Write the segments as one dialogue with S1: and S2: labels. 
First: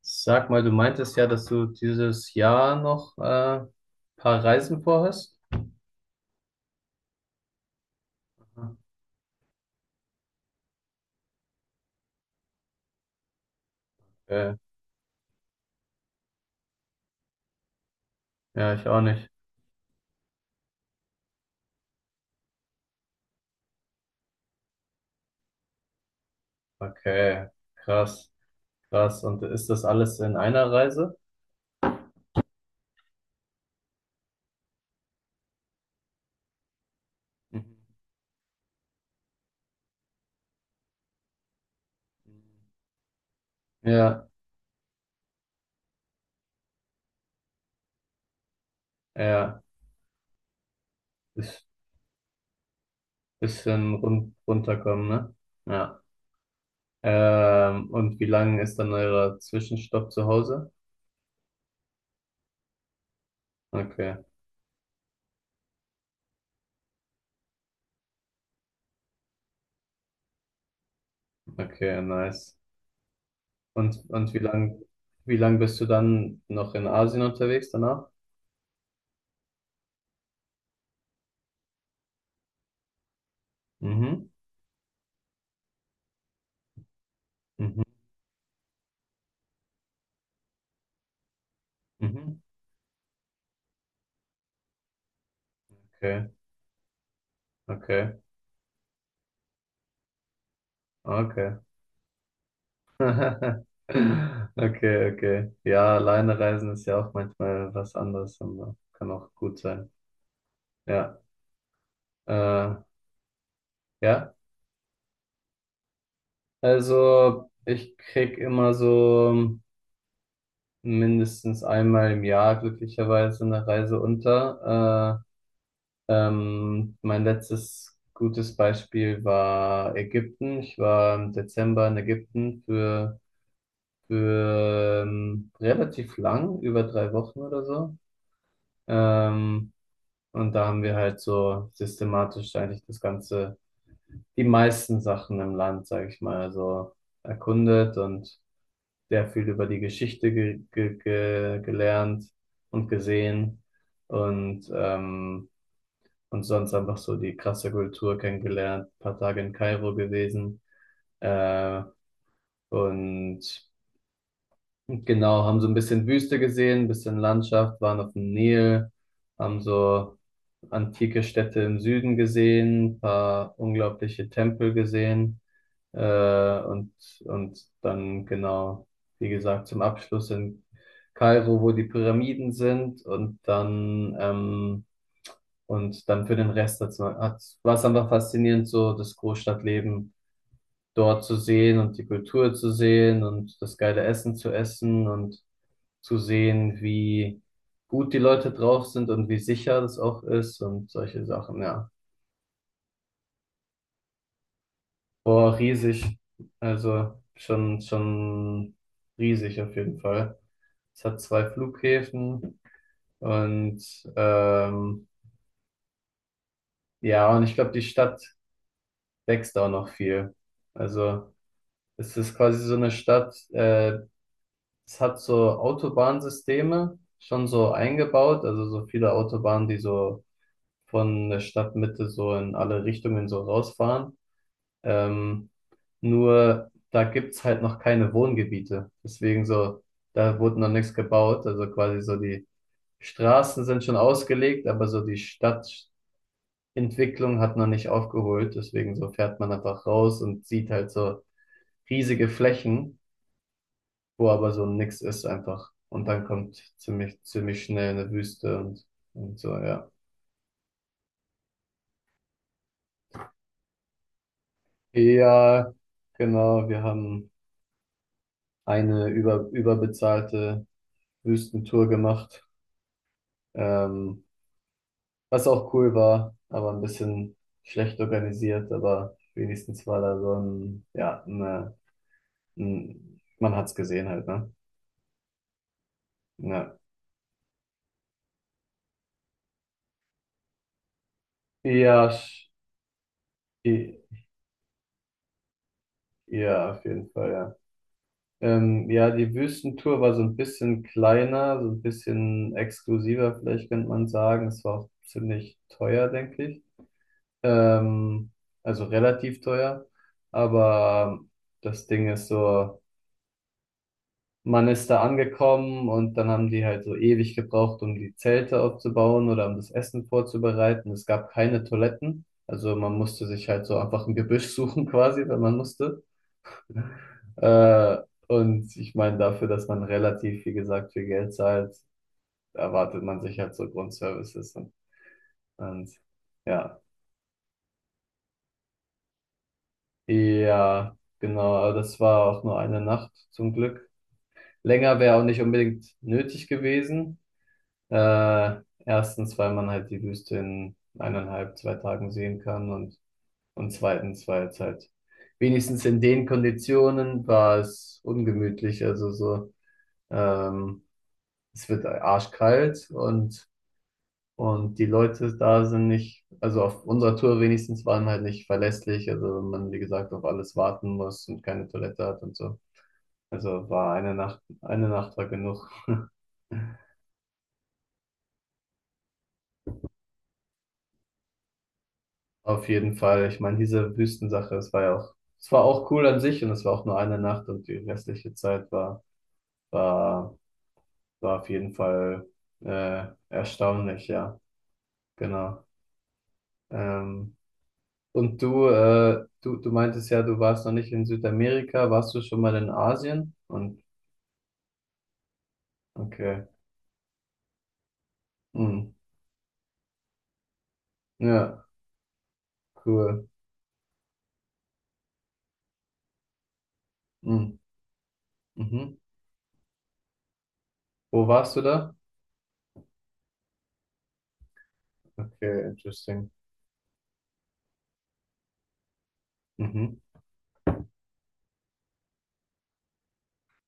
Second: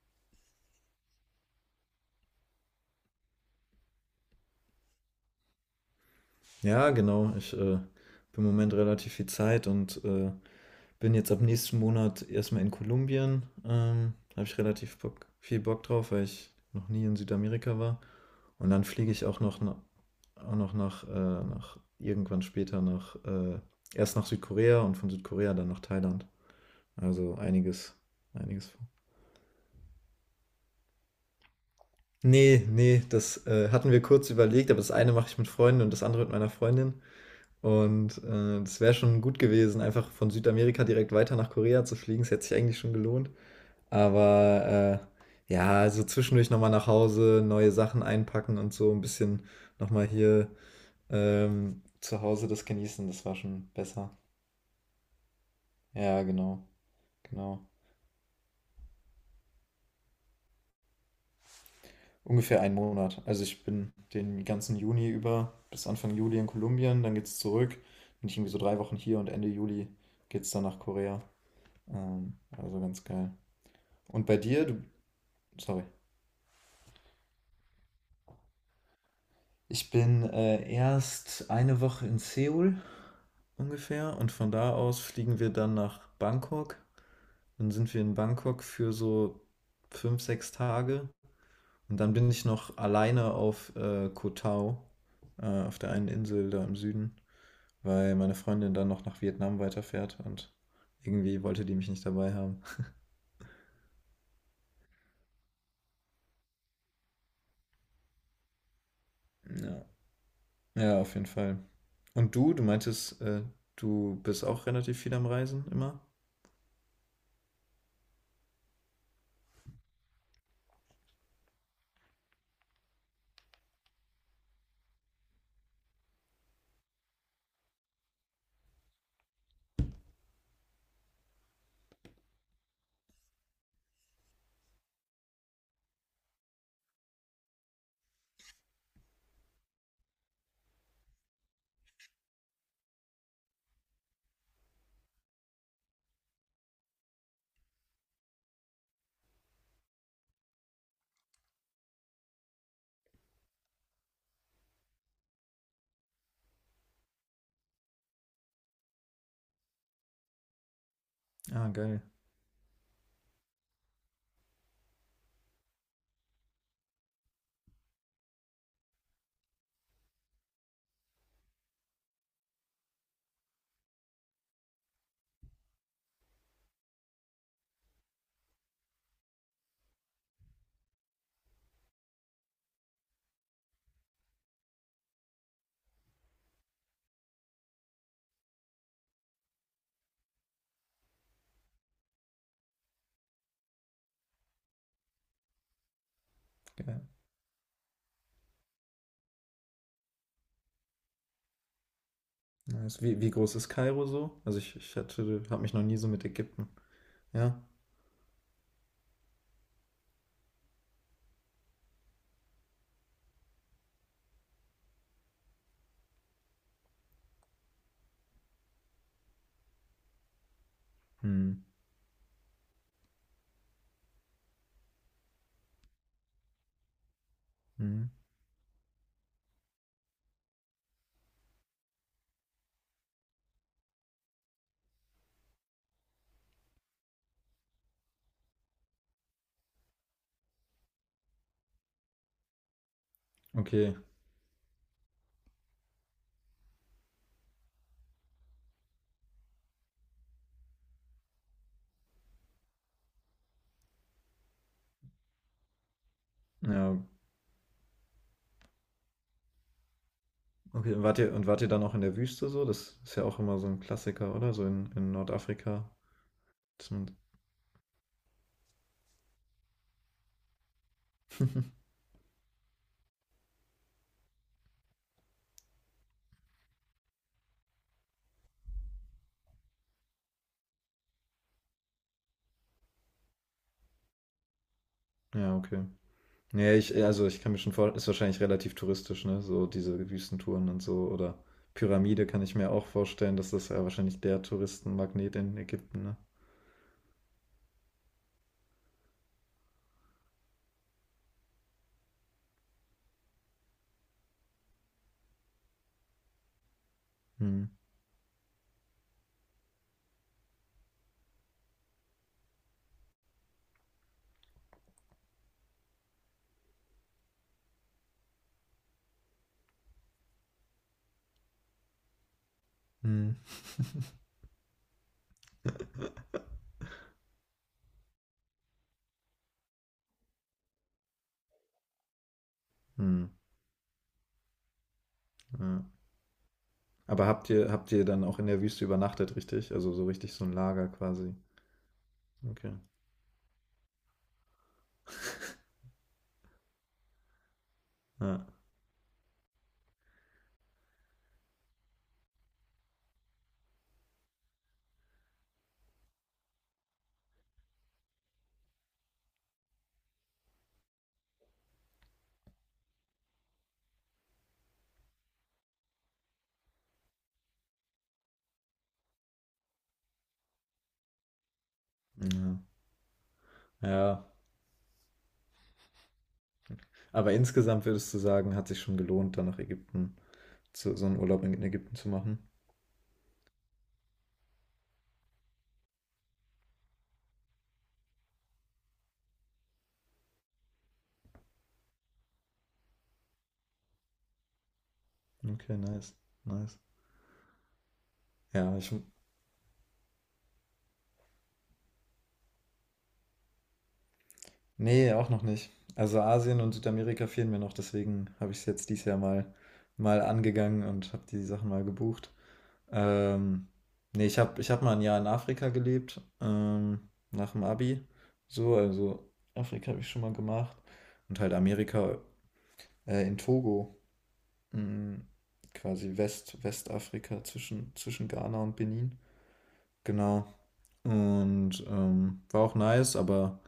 S1: Sag mal, du meintest ja, dass du dieses Jahr noch ein paar Reisen vorhast?
S2: Ja, genau. Ich habe im Moment relativ viel Zeit und bin jetzt ab nächsten Monat erstmal in Kolumbien. Habe
S1: Okay.
S2: ich relativ Bock, viel Bock drauf, weil ich noch nie in Südamerika war. Und
S1: Ja,
S2: dann
S1: ich auch
S2: fliege ich
S1: nicht.
S2: auch noch, na, auch noch nach irgendwann später nach erst nach Südkorea und von Südkorea dann nach Thailand. Also
S1: Okay,
S2: einiges,
S1: krass,
S2: einiges vor.
S1: krass. Und ist das alles in einer Reise?
S2: Nee, nee, das hatten wir kurz überlegt, aber das eine mache ich mit Freunden und das andere mit meiner Freundin.
S1: Mhm.
S2: Und, das wäre schon gut gewesen, einfach von Südamerika direkt weiter nach Korea zu fliegen. Es hätte sich eigentlich schon gelohnt.
S1: Ja,
S2: Aber, ja, also zwischendurch noch mal nach Hause, neue Sachen einpacken und so ein bisschen
S1: ja,
S2: noch mal hier,
S1: ist
S2: zu Hause das genießen, das war schon
S1: bisschen
S2: besser.
S1: runterkommen, ne? Ja.
S2: Ja, genau, genau.
S1: Und wie lange ist dann euer Zwischenstopp zu Hause?
S2: Ungefähr ein Monat. Also, ich bin
S1: Okay,
S2: den ganzen Juni über bis Anfang Juli in Kolumbien, dann geht's zurück. Bin ich irgendwie so 3 Wochen hier und Ende Juli geht's dann nach Korea.
S1: okay,
S2: Ähm,
S1: nice.
S2: also ganz geil.
S1: Und,
S2: Und
S1: und
S2: bei dir? Du,
S1: wie lang bist
S2: sorry.
S1: du dann noch in Asien unterwegs danach?
S2: Ich bin erst eine Woche in Seoul ungefähr
S1: Mhm,
S2: und von da aus fliegen wir dann nach Bangkok. Dann
S1: mhm,
S2: sind wir in Bangkok für so 5, 6 Tage und dann bin
S1: mhm.
S2: ich noch alleine auf Koh Tao, auf der einen
S1: Okay,
S2: Insel da im Süden,
S1: okay,
S2: weil meine Freundin dann noch nach Vietnam weiterfährt und irgendwie
S1: okay.
S2: wollte die mich nicht dabei haben.
S1: Okay, okay. Ja, alleine reisen ist ja auch manchmal was anderes, aber kann auch gut
S2: Ja,
S1: sein.
S2: ja, auf
S1: Ja,
S2: jeden Fall. Und du
S1: äh,
S2: meintest, du
S1: ja.
S2: bist auch relativ viel am Reisen immer?
S1: Also ich krieg immer so mindestens einmal im Jahr glücklicherweise eine Reise unter. Mein letztes gutes Beispiel war Ägypten. Ich war im Dezember in Ägypten für relativ lang, über 3 Wochen oder so. Ähm, und da haben wir halt so systematisch eigentlich das Ganze, die meisten Sachen im Land, sage ich mal, so erkundet und sehr viel über die Geschichte ge ge ge gelernt und gesehen und, ähm, und sonst einfach so die krasse Kultur kennengelernt, ein paar Tage in Kairo gewesen.
S2: Ah,
S1: Äh,
S2: geil,
S1: und Genau, haben so ein bisschen Wüste gesehen, ein bisschen Landschaft, waren auf dem Nil, haben so antike Städte im Süden gesehen, ein paar unglaubliche Tempel gesehen, äh, und, und dann genau, wie gesagt, zum Abschluss in Kairo, wo die Pyramiden sind und dann, und dann für den Rest war es einfach faszinierend, so das Großstadtleben dort zu sehen und die Kultur zu sehen und das geile Essen zu essen und zu sehen,
S2: geil.
S1: wie gut die Leute drauf sind und wie sicher das auch ist und solche Sachen, ja.
S2: Nice. Wie groß ist Kairo so? Also ich hatte,
S1: Boah,
S2: habe mich noch nie so
S1: riesig.
S2: mit Ägypten.
S1: Also
S2: Ja.
S1: schon, schon riesig auf jeden Fall. Es hat 2 Flughäfen und ähm, ja, und ich glaube, die Stadt wächst auch noch viel. Also
S2: Hm.
S1: es ist quasi so eine Stadt, es hat so Autobahnsysteme schon so
S2: Hm.
S1: eingebaut, also so viele Autobahnen, die so von der Stadtmitte so in alle Richtungen so rausfahren. Ähm, Nur da gibt's halt noch keine Wohngebiete. Deswegen so, da wurde noch nichts gebaut. Also quasi so die Straßen sind schon
S2: Okay.
S1: ausgelegt, aber so die Stadtentwicklung hat noch nicht aufgeholt. Deswegen so fährt man einfach raus und sieht halt so riesige Flächen, wo aber so nix ist einfach. Und dann kommt
S2: Ja.
S1: ziemlich, ziemlich schnell eine Wüste und so, ja.
S2: Okay. Und wart ihr dann auch in der Wüste so? Das ist ja auch immer so ein Klassiker, oder? So in
S1: Ja,
S2: Nordafrika.
S1: genau, wir
S2: Dass man,
S1: haben eine überbezahlte Wüstentour gemacht, ähm, was auch cool war, aber ein bisschen schlecht organisiert, aber wenigstens war da so ein, ja, ne, ein, man hat's gesehen halt, ne?
S2: ja, okay.
S1: Ja,
S2: Nee, also ich kann mir schon vorstellen, ist wahrscheinlich relativ touristisch, ne? So diese Wüstentouren und so. Oder
S1: ja,
S2: Pyramide kann ich mir auch vorstellen, dass das ja wahrscheinlich
S1: i-
S2: der Touristenmagnet in Ägypten, ne?
S1: ja, auf jeden Fall, ja. Ja, die Wüstentour war so ein bisschen kleiner, so ein bisschen exklusiver, vielleicht könnte man sagen. Es war auch ziemlich teuer, denke ich.
S2: Hm.
S1: Ähm, also relativ teuer. Aber das Ding ist so, man ist da angekommen und dann haben die halt so ewig gebraucht, um die Zelte aufzubauen oder um das Essen vorzubereiten. Es gab keine Toiletten. Also man musste
S2: Hm.
S1: sich halt so einfach ein Gebüsch suchen quasi, wenn man musste. Äh, und ich meine, dafür, dass man relativ, wie gesagt, viel Geld zahlt, erwartet man
S2: Hm.
S1: sich halt so Grundservices.
S2: Ja.
S1: Und ja,
S2: Aber habt ihr dann auch in der Wüste übernachtet, richtig? Also so richtig so ein Lager
S1: ja,
S2: quasi.
S1: genau. Aber das war auch nur
S2: Okay.
S1: eine Nacht zum Glück. Länger wäre auch nicht unbedingt nötig gewesen.
S2: Ja.
S1: Erstens, weil man halt die Wüste in eineinhalb, zwei Tagen sehen kann und zweitens, weil es halt wenigstens in den Konditionen war es ungemütlich. Also so, ähm, es wird arschkalt und die Leute da sind nicht, also auf unserer Tour wenigstens waren halt nicht verlässlich. Also wenn man, wie gesagt, auf alles warten muss und keine Toilette hat und so.
S2: Ja.
S1: Also war
S2: Ja.
S1: Eine Nacht war genug.
S2: Aber insgesamt würdest du sagen, hat sich schon gelohnt, dann nach Ägypten, zu, so einen Urlaub in Ägypten zu machen.
S1: Auf jeden Fall. Ich meine, diese Wüstensache, es war ja auch, es war auch cool an sich und es war auch nur eine Nacht und die restliche Zeit war, war, war auf jeden Fall erstaunlich, ja, genau.
S2: Okay, nice. Nice.
S1: Ähm, und du,
S2: Ja, ich,
S1: äh, du, du meintest ja, du warst noch nicht in Südamerika, warst du schon mal in Asien? Und
S2: nee, auch noch nicht. Also
S1: okay,
S2: Asien und Südamerika fehlen mir noch, deswegen habe ich es
S1: hm,
S2: jetzt dieses Jahr mal angegangen und habe die
S1: ja,
S2: Sachen mal gebucht.
S1: cool.
S2: Ähm, nee, ich hab mal ein Jahr in Afrika gelebt, nach
S1: Hm,
S2: dem Abi. So,
S1: mhm.
S2: also Afrika habe ich schon mal gemacht.
S1: Wo
S2: Und halt
S1: warst du da?
S2: Amerika in Togo, mm,
S1: Okay,
S2: quasi
S1: interesting.
S2: Westafrika zwischen Ghana und Benin.
S1: Mhm.
S2: Genau. Und war auch nice, aber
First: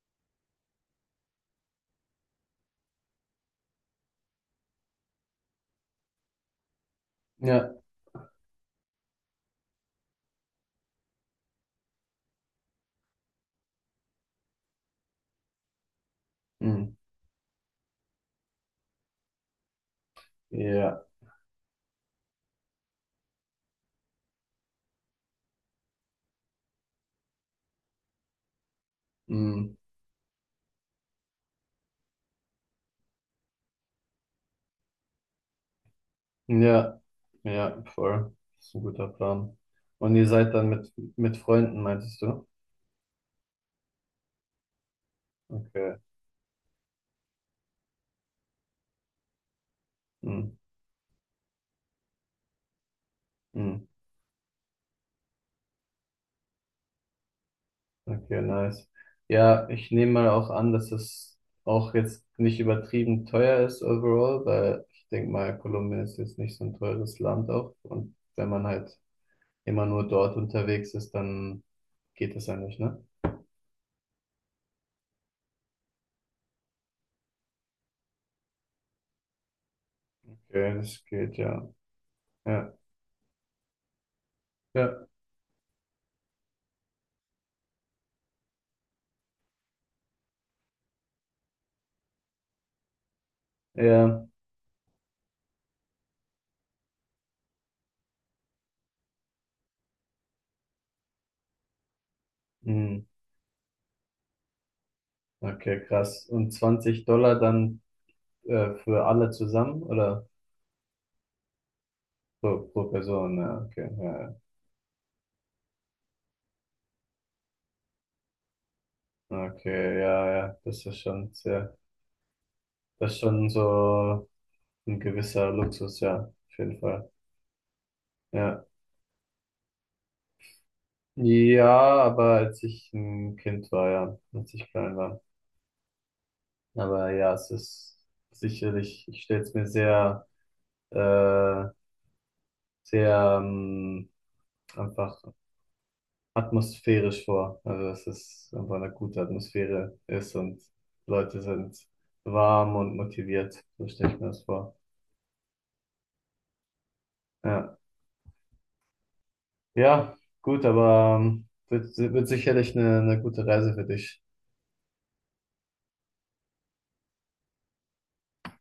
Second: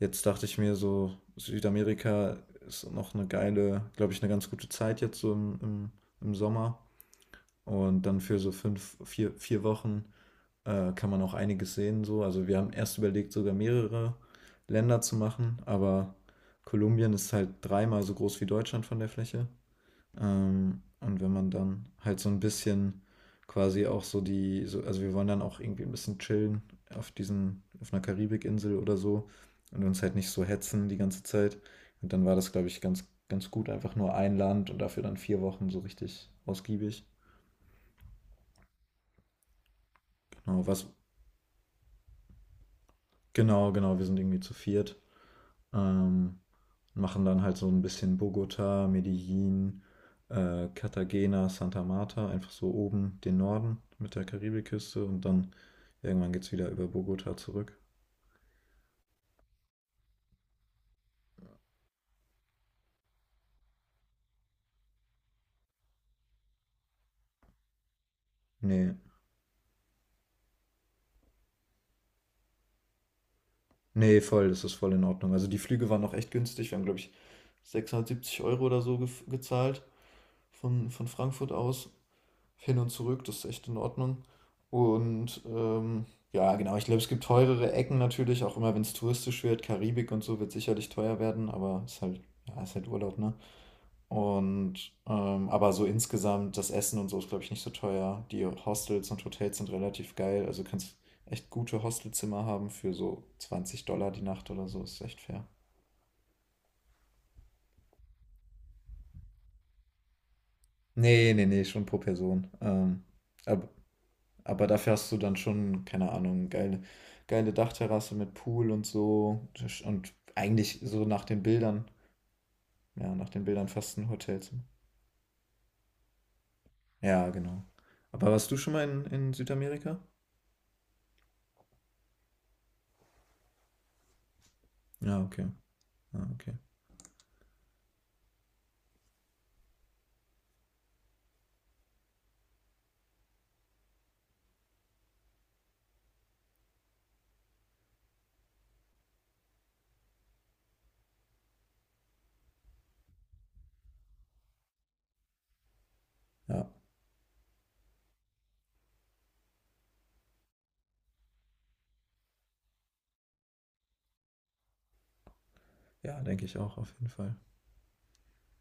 S2: jetzt dachte ich mir so, Südamerika ist noch eine geile, glaube ich, eine ganz gute Zeit jetzt so im Sommer.
S1: Ja,
S2: Und dann für so fünf, vier Wochen kann man auch einiges sehen. So. Also wir haben erst überlegt, sogar mehrere Länder zu machen, aber
S1: hm,
S2: Kolumbien ist halt dreimal so groß wie Deutschland von der Fläche. Ähm,
S1: ja,
S2: und wenn man dann halt so ein bisschen quasi auch so die, so, also wir wollen dann auch irgendwie ein bisschen chillen auf diesen, auf einer Karibikinsel oder so
S1: hm.
S2: und uns halt nicht so hetzen die ganze Zeit. Und dann war das, glaube ich, ganz, ganz gut, einfach nur ein Land und dafür dann 4 Wochen so richtig
S1: Ja,
S2: ausgiebig.
S1: ja, voll. Das ist ein guter Plan. Und ihr seid
S2: Genau,
S1: dann
S2: was,
S1: mit Freunden, meintest du?
S2: genau, wir sind irgendwie zu viert.
S1: Okay.
S2: Ähm, machen dann halt so ein bisschen Bogota, Medellin,
S1: Hm,
S2: Cartagena, Santa Marta, einfach so oben den Norden
S1: hm.
S2: mit der Karibikküste und dann irgendwann geht's wieder über Bogota zurück.
S1: Okay, nice. Ja, ich nehme mal auch an, dass es auch jetzt nicht übertrieben teuer ist overall, weil ich denke mal, Kolumbien ist jetzt nicht so ein teures Land auch. Und wenn man
S2: Nee,
S1: halt immer nur dort unterwegs ist, dann geht das ja nicht, ne?
S2: nee, voll, das ist voll in Ordnung. Also die Flüge waren noch echt günstig. Wir haben, glaube ich, 670 Euro oder so gezahlt
S1: Okay,
S2: von,
S1: das
S2: von
S1: geht,
S2: Frankfurt
S1: ja.
S2: aus.
S1: Ja,
S2: Hin und zurück, das ist echt in Ordnung.
S1: ja,
S2: Und ja, genau, ich glaube, es gibt teurere Ecken natürlich, auch immer wenn es touristisch wird. Karibik und so wird sicherlich teuer werden, aber ist halt, ja, ist halt Urlaub, ne?
S1: ja.
S2: Und aber so insgesamt, das Essen und so ist, glaube ich, nicht so teuer. Die Hostels und Hotels sind relativ geil. Also kannst echt gute Hostelzimmer haben für
S1: Hm.
S2: so $20 die Nacht oder so. Ist echt fair.
S1: Okay, krass. Und $20 dann. Für alle zusammen oder
S2: Nee, nee, nee, schon pro Person.
S1: pro Person? Ja,
S2: Ab,
S1: okay, ja,
S2: Aber dafür hast du dann schon, keine Ahnung, geile, geile Dachterrasse mit Pool und so.
S1: ja. Okay,
S2: Und
S1: ja, ja,
S2: eigentlich
S1: das ist
S2: so nach
S1: schon
S2: den
S1: sehr,
S2: Bildern,
S1: das
S2: ja,
S1: ist
S2: nach den
S1: schon
S2: Bildern fast ein
S1: so
S2: Hotelzimmer.
S1: ein gewisser Luxus, ja, auf jeden Fall.
S2: Ja, genau. Aber warst du
S1: Ja,
S2: schon mal in Südamerika?
S1: ja, aber als ich ein Kind war, ja, als ich klein war.
S2: Ja, okay. Ja, okay.
S1: Aber ja, es ist sicherlich, ich stelle es mir sehr, äh, sehr einfach atmosphärisch vor. Also dass es einfach eine gute Atmosphäre ist und Leute sind warm und motiviert. So stelle ich mir das vor.
S2: Ja,
S1: Ja, ja, gut, aber wird, wird sicherlich eine gute Reise für dich.
S2: ja, denke ich auch auf jeden Fall.